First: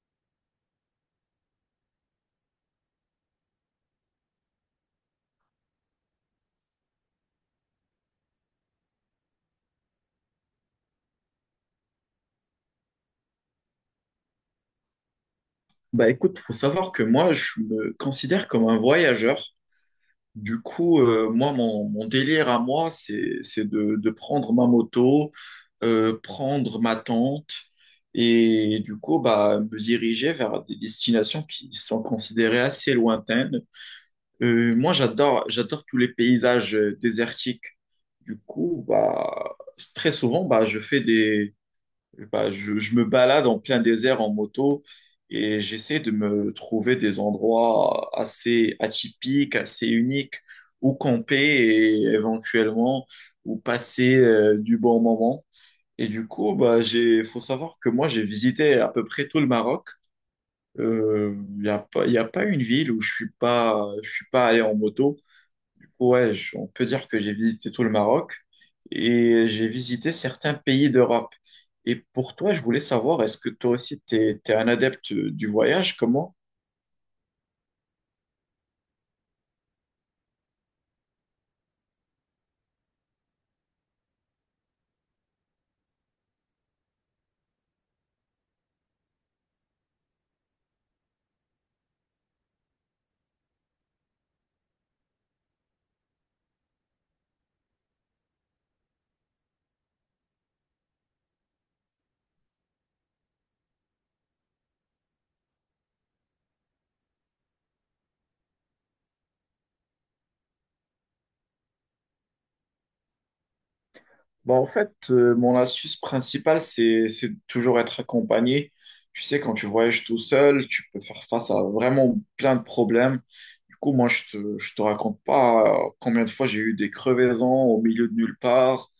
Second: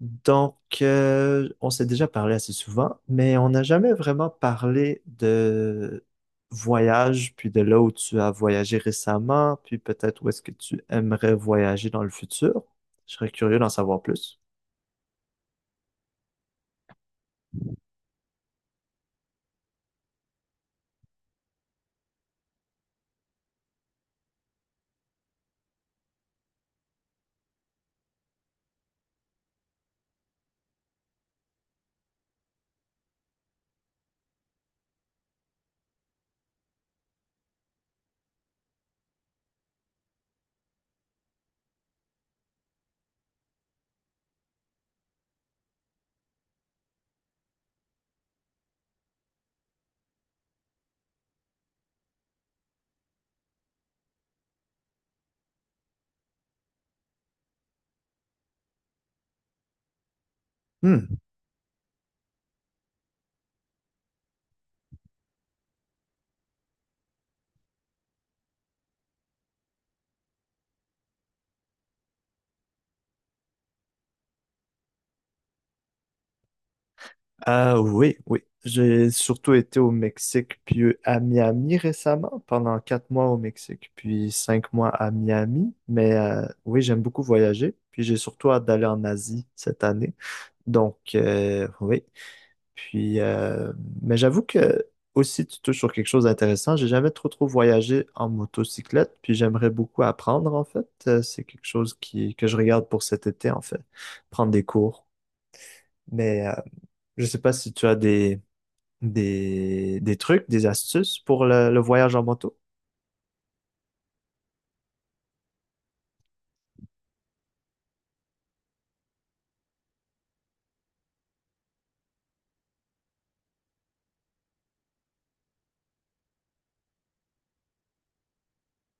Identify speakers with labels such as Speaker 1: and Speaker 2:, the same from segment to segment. Speaker 1: Donc, on s'est déjà parlé assez souvent, mais on n'a jamais vraiment parlé de voyage, puis de là où tu as voyagé récemment, puis peut-être où est-ce que tu aimerais voyager dans le futur. Je serais curieux d'en savoir plus.
Speaker 2: Bah écoute, faut savoir que moi, je me considère comme un voyageur. Du coup, moi, mon délire à moi, c'est de prendre ma moto, prendre ma tente et du coup, bah, me diriger vers des destinations qui sont considérées assez lointaines. Moi, j'adore tous les paysages désertiques. Du coup, bah, très souvent, bah, je fais des bah, je me balade en plein désert en moto et j'essaie de me trouver des endroits assez atypiques, assez uniques où camper et éventuellement où passer du bon moment. Et du coup, bah, faut savoir que moi, j'ai visité à peu près tout le Maroc.
Speaker 1: Hmm.
Speaker 2: Il n'y a pas, y a pas une ville où je suis pas allé en moto. Ouais, on peut dire que j'ai visité tout le Maroc et j'ai visité certains pays d'Europe. Et pour toi, je voulais savoir, est-ce que toi aussi, tu es, un adepte du voyage? Comment?
Speaker 1: Oui, oui. J'ai surtout été au Mexique, puis à Miami récemment, pendant 4 mois au Mexique, puis 5 mois à Miami. Mais oui, j'aime beaucoup voyager, puis j'ai surtout hâte d'aller en Asie cette année. Donc, oui. Puis, euh, mais j'avoue que aussi, tu touches sur quelque chose d'intéressant. J'ai jamais trop voyagé en motocyclette, puis j'aimerais beaucoup apprendre en fait. C'est quelque chose que je regarde pour cet été en fait, prendre des cours. Mais je sais pas si tu as des trucs, des astuces pour le voyage en moto.
Speaker 2: Bah, en fait, mon astuce principale, c'est toujours être accompagné. Tu sais, quand tu voyages tout seul, tu peux faire face à vraiment plein de problèmes. Du coup, moi, je te raconte pas combien de fois j'ai eu des crevaisons au milieu de nulle part.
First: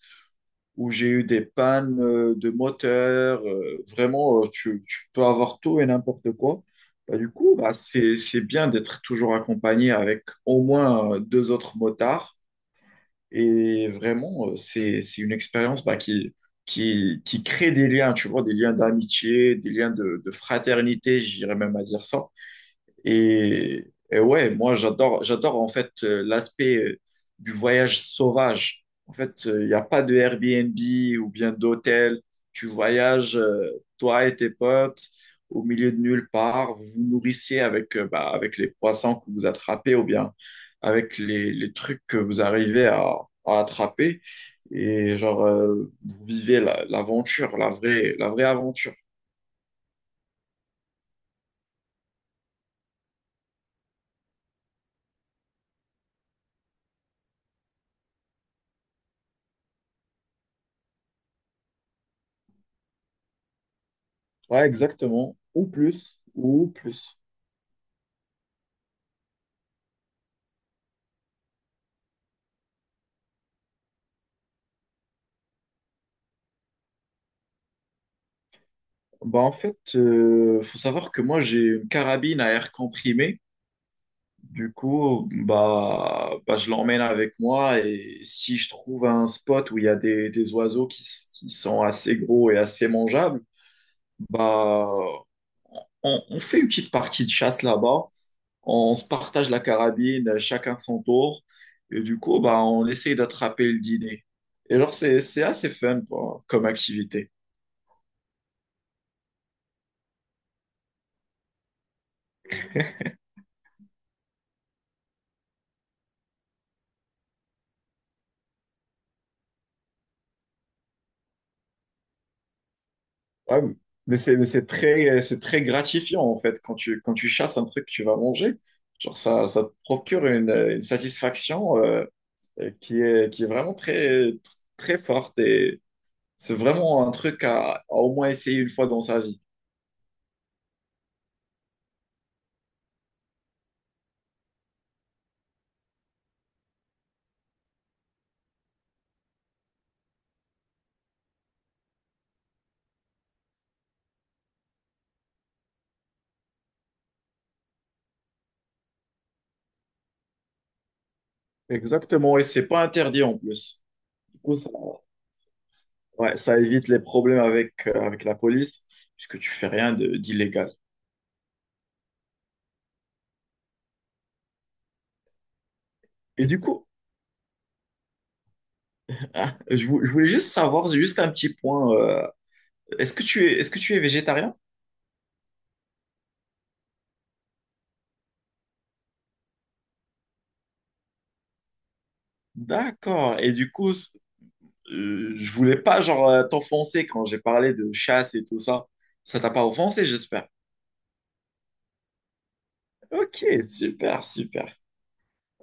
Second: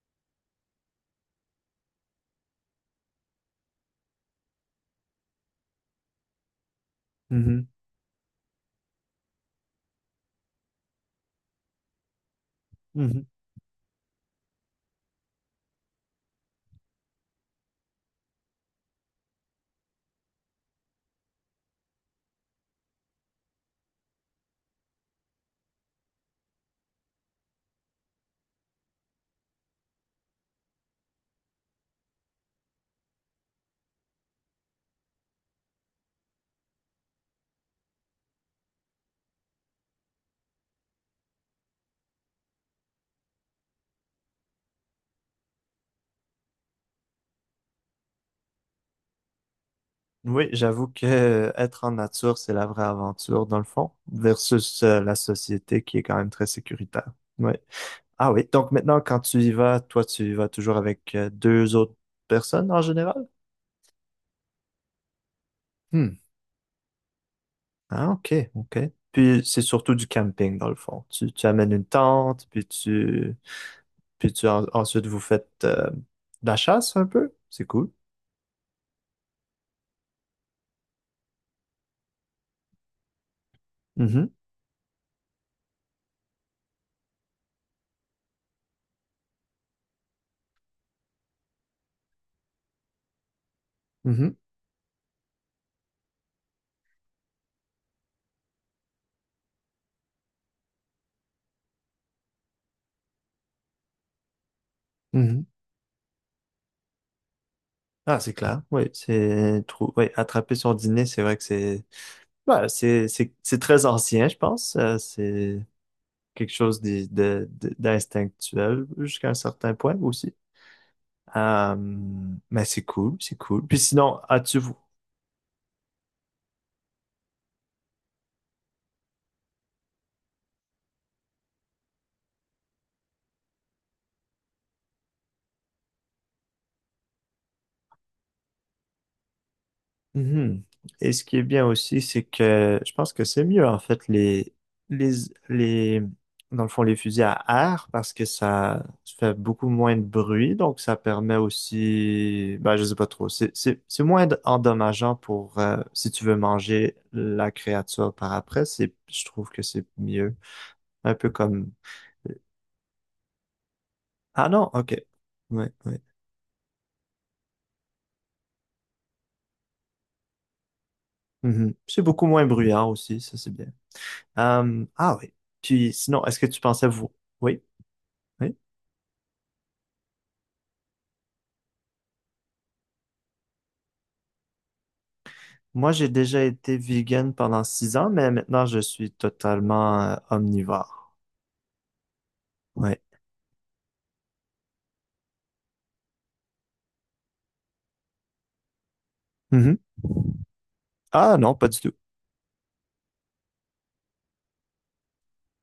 Speaker 2: Où j'ai eu des pannes de moteur. Vraiment, tu peux avoir tout et n'importe quoi. Bah, du coup,
Speaker 1: Mhm,
Speaker 2: bah, c'est bien d'être toujours accompagné avec au moins deux autres motards.
Speaker 1: mhm.
Speaker 2: Et vraiment, c'est une expérience qui crée des liens, tu vois, des liens d'amitié, des liens de fraternité, j'irais même à dire ça. Et ouais, moi j'adore en fait l'aspect du voyage sauvage. En fait, il n'y a pas de Airbnb ou bien d'hôtel. Tu voyages, toi et tes potes, au milieu de nulle part. Vous vous nourrissez avec, bah, avec les poissons que vous attrapez ou bien avec les trucs que vous arrivez à attraper. Et genre, vous vivez l'aventure, la vraie aventure.
Speaker 1: Oui, j'avoue que être en nature, c'est la vraie aventure dans le fond, versus la société qui est quand même très sécuritaire. Oui. Ah oui, donc maintenant, quand tu y vas, toi, tu y vas toujours avec deux autres personnes en général?
Speaker 2: Ouais, exactement. Ou
Speaker 1: Hmm.
Speaker 2: plus, ou plus.
Speaker 1: Ah, ok, ok. Puis c'est surtout du camping, dans le fond. Tu amènes une tente, puis tu ensuite vous faites de la chasse un peu. C'est cool.
Speaker 2: Bah en fait, faut savoir que moi j'ai une carabine à air comprimé.
Speaker 1: Mhm,
Speaker 2: Du coup, bah je l'emmène avec moi et si je trouve un spot où il y a des oiseaux qui, qui sont assez gros et assez mangeables,
Speaker 1: mhm,
Speaker 2: bah on fait une petite partie de chasse là-bas. On se partage la carabine, chacun son tour. Et du coup, bah on essaye d'attraper le dîner. Et alors
Speaker 1: mhm.
Speaker 2: c'est assez fun quoi, comme activité.
Speaker 1: Ah, c'est clair. Oui, oui, attraper son dîner, c'est vrai que c'est ouais, c'est très ancien, je pense. C'est quelque chose d'instinctuel jusqu'à un certain point aussi. Euh, mais c'est cool, c'est
Speaker 2: Ouais,
Speaker 1: cool. Puis
Speaker 2: mais
Speaker 1: sinon,
Speaker 2: mais c'est très gratifiant en fait quand tu chasses un truc que tu vas manger. Genre ça, ça te procure une satisfaction qui est vraiment très, très forte et c'est vraiment un truc à au moins essayer une fois dans sa vie.
Speaker 1: Mhm. Et ce qui est bien aussi, c'est que je pense que c'est mieux, en fait, les, les, dans le fond, les fusils à air, parce que ça fait beaucoup moins de bruit, donc ça permet aussi, ben, je sais pas trop, c'est moins endommageant pour, si tu veux manger la créature par après, je trouve que c'est mieux. Un peu comme,
Speaker 2: Exactement, et c'est pas interdit en plus. Du
Speaker 1: ah
Speaker 2: coup,
Speaker 1: non,
Speaker 2: ça,
Speaker 1: ok. Ouais, ouais.
Speaker 2: ouais, ça évite les problèmes avec, avec la police puisque tu fais rien d'illégal.
Speaker 1: Mhm. C'est beaucoup moins bruyant aussi, ça c'est bien. Ah oui. Puis sinon, est-ce que
Speaker 2: Et du
Speaker 1: tu pensais
Speaker 2: coup,
Speaker 1: vous? Oui, oui.
Speaker 2: je voulais juste savoir, juste un petit point, est-ce que tu es végétarien?
Speaker 1: Moi, j'ai déjà été vegan pendant 6 ans, mais maintenant je suis totalement omnivore. Oui.
Speaker 2: D'accord. Et du coup, je voulais pas genre t'offenser quand j'ai parlé de chasse et tout ça. Ça t'a pas
Speaker 1: Mhm.
Speaker 2: offensé, j'espère.
Speaker 1: Ah non, pas du tout.
Speaker 2: Ok, super, super.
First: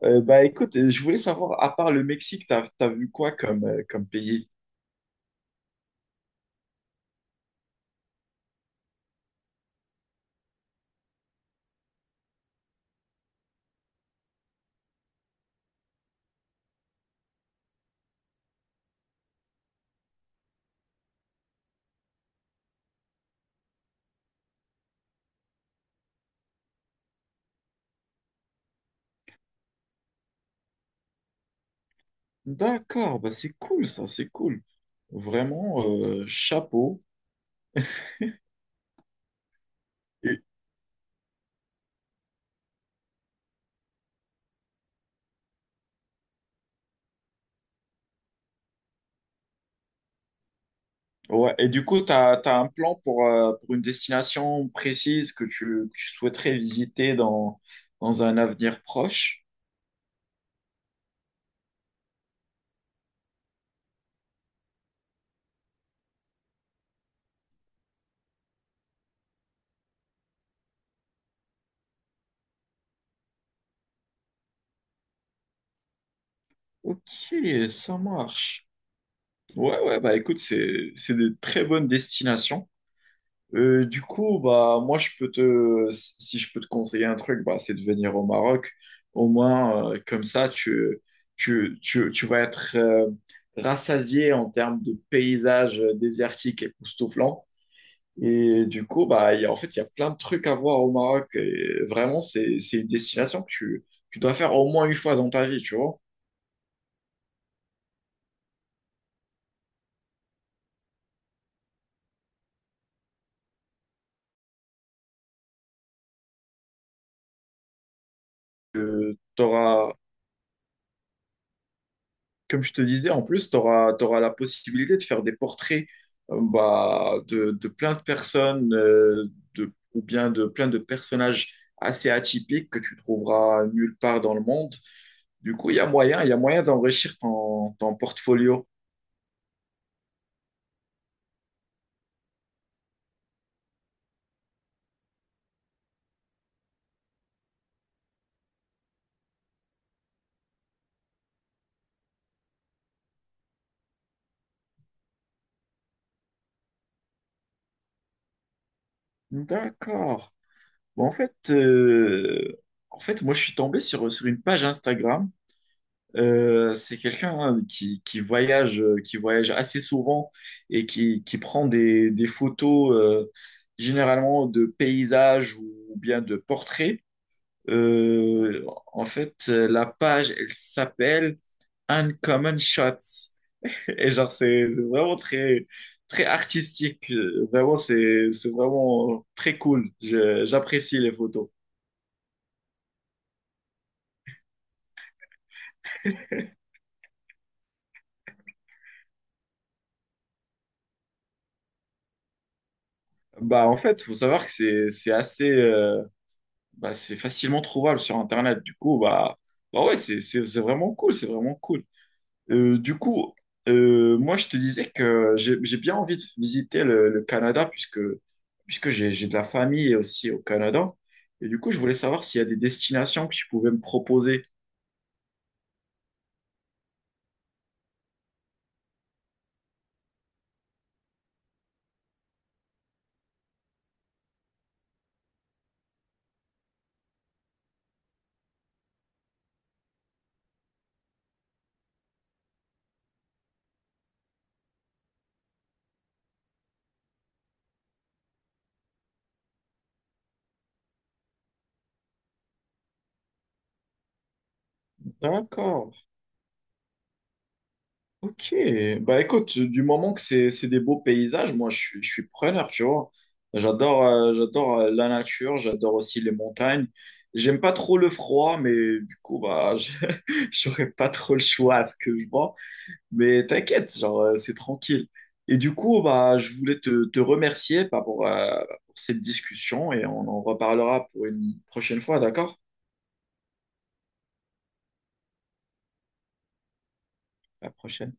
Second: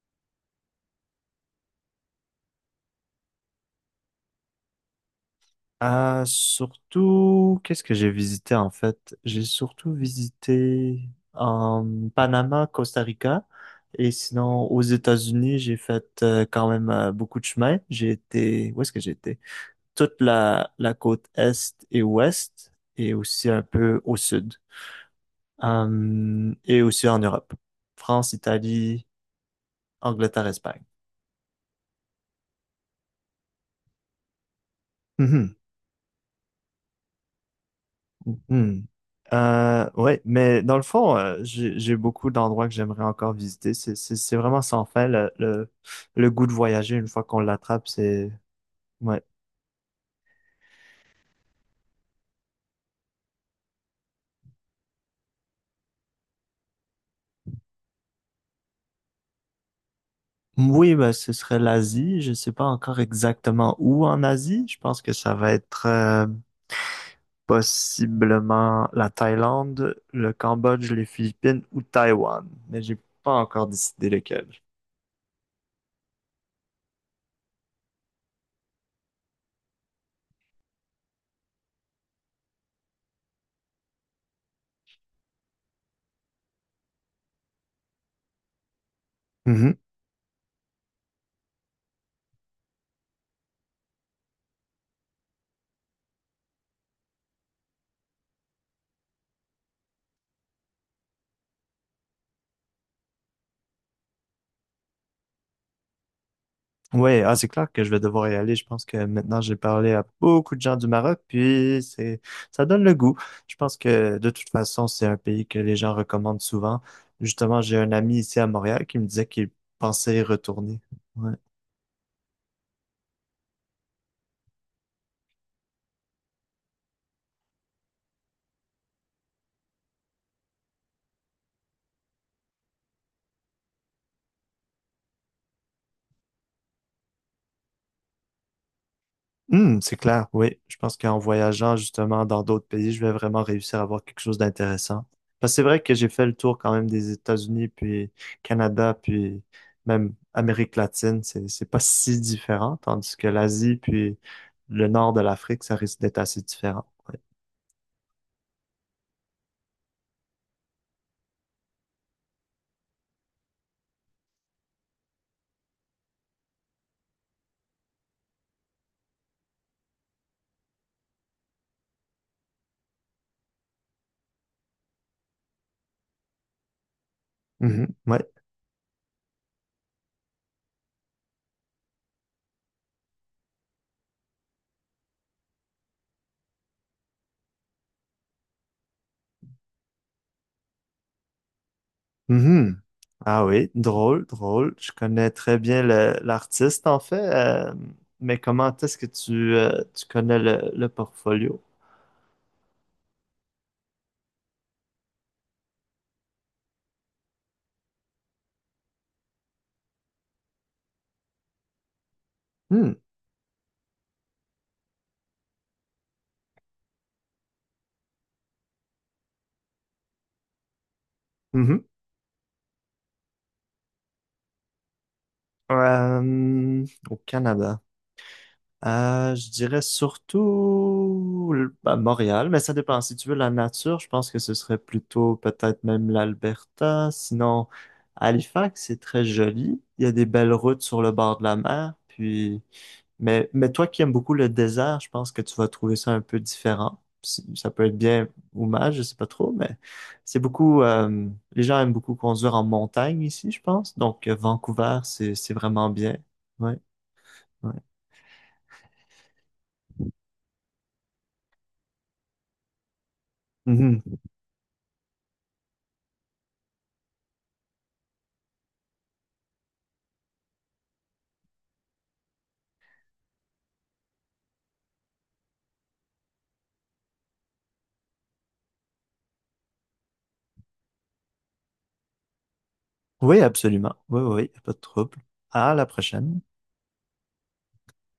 Speaker 2: Bah écoute, je voulais savoir, à part le Mexique, t'as vu quoi comme, comme pays?
Speaker 1: Surtout, qu'est-ce que j'ai visité en fait? J'ai surtout visité en Panama, Costa Rica, et sinon aux États-Unis, j'ai fait quand même beaucoup de chemin. J'ai été, où est-ce que j'étais? Toute la côte est et ouest, et aussi un peu au sud, hum, et aussi en Europe. France, Italie, Angleterre, Espagne.
Speaker 2: D'accord, bah c'est cool ça, c'est cool.
Speaker 1: Mhm.
Speaker 2: Vraiment, chapeau.
Speaker 1: Hmm. Ouais,
Speaker 2: Et,
Speaker 1: mais dans le fond, j'ai beaucoup d'endroits que j'aimerais encore visiter. C'est vraiment sans fin. Le goût de voyager, une fois qu'on l'attrape, c'est... Ouais.
Speaker 2: ouais, et du coup, t'as un plan pour une destination précise que tu souhaiterais visiter dans, dans un avenir proche?
Speaker 1: Oui, ben, ce serait l'Asie. Je sais pas encore exactement où en Asie. Je pense que ça va être... possiblement la Thaïlande, le Cambodge, les Philippines ou Taïwan. Mais j'ai pas encore décidé lequel.
Speaker 2: Ok, ça marche. Ouais, ouais, bah écoute, c'est de très bonnes destinations. Du coup, bah moi je peux te si je peux te conseiller un truc, bah c'est de venir au Maroc. Au
Speaker 1: Mhm.
Speaker 2: moins comme ça tu tu vas être rassasié en termes de paysages désertiques époustouflants. Et du coup, en fait, il y a plein de trucs à voir au Maroc. Et vraiment, c'est une destination que tu dois faire au moins une fois dans ta vie, tu vois.
Speaker 1: Ouais, ah, c'est clair que je vais devoir y aller. Je pense que maintenant j'ai parlé à beaucoup de gens du Maroc, puis c'est ça donne le goût. Je pense que de toute façon, c'est un pays que les gens recommandent souvent. Justement, j'ai un ami ici à Montréal qui me disait
Speaker 2: Tu
Speaker 1: qu'il pensait y retourner. Ouais.
Speaker 2: comme je te disais, en plus, tu auras, la possibilité de faire des portraits bah, de plein de personnes de, ou bien de plein de personnages assez atypiques que tu trouveras nulle part dans le monde. Du coup, il y a moyen, il y a moyen d'enrichir ton, ton portfolio.
Speaker 1: Hmm, c'est clair, oui. Je pense qu'en voyageant justement dans d'autres pays, je vais vraiment réussir à avoir quelque chose d'intéressant. Parce que c'est vrai que j'ai fait le tour quand même des États-Unis, puis Canada, puis même Amérique latine. C'est pas si différent, tandis que l'Asie, puis le nord de l'Afrique, ça risque d'être assez différent. Ouais.
Speaker 2: D'accord. Bon, en fait, moi, je suis tombé sur, sur une page Instagram. C'est quelqu'un hein, qui voyage assez souvent et qui prend des photos généralement de paysages ou bien de portraits.
Speaker 1: Mhm, ouais.
Speaker 2: Euh, en fait, la page, elle s'appelle Uncommon Shots. Et genre, c'est vraiment très, très artistique. Vraiment, c'est vraiment très cool. J'apprécie les photos.
Speaker 1: Mhm. Ah oui, drôle, drôle. Je connais très bien l'artiste en fait, mais comment est-ce que tu, tu connais le portfolio?
Speaker 2: Bah, en fait, faut savoir que c'est assez. Bah, c'est facilement trouvable sur Internet. Du coup, bah, bah ouais, c'est vraiment cool, c'est vraiment cool.
Speaker 1: Hmm.
Speaker 2: Du coup, moi, je te disais que j'ai bien envie de visiter le Canada puisque, puisque j'ai de la famille aussi au Canada. Et du coup, je voulais savoir s'il y a des destinations que tu pouvais me proposer.
Speaker 1: Euh, au Canada. Je dirais surtout à Montréal, mais ça dépend. Si tu veux la nature, je pense que ce serait plutôt peut-être même l'Alberta. Sinon, Halifax, c'est très joli. Il y a des belles routes sur le bord de la mer. Puis, mais toi qui aimes beaucoup le désert, je pense que tu vas trouver ça un peu différent. Ça peut être bien ou mal, je sais pas trop, mais c'est beaucoup. Les gens aiment beaucoup conduire en montagne ici, je pense. Donc Vancouver, c'est vraiment
Speaker 2: D'accord.
Speaker 1: bien. Ouais, ouais.
Speaker 2: Ok, bah écoute, du moment que c'est des beaux paysages, moi je suis preneur, tu vois. J'adore
Speaker 1: Mhm.
Speaker 2: j'adore la nature, j'adore aussi les montagnes. J'aime pas trop le froid, mais du coup, bah, j'aurais pas trop le choix à ce que je vois. Mais t'inquiète, genre, c'est tranquille. Et du coup, bah, je voulais te remercier bah, pour cette discussion et on en reparlera pour une prochaine fois, d'accord?
Speaker 1: Oui, absolument. Oui, oui, pas de trouble. À la prochaine.
Speaker 2: À la prochaine.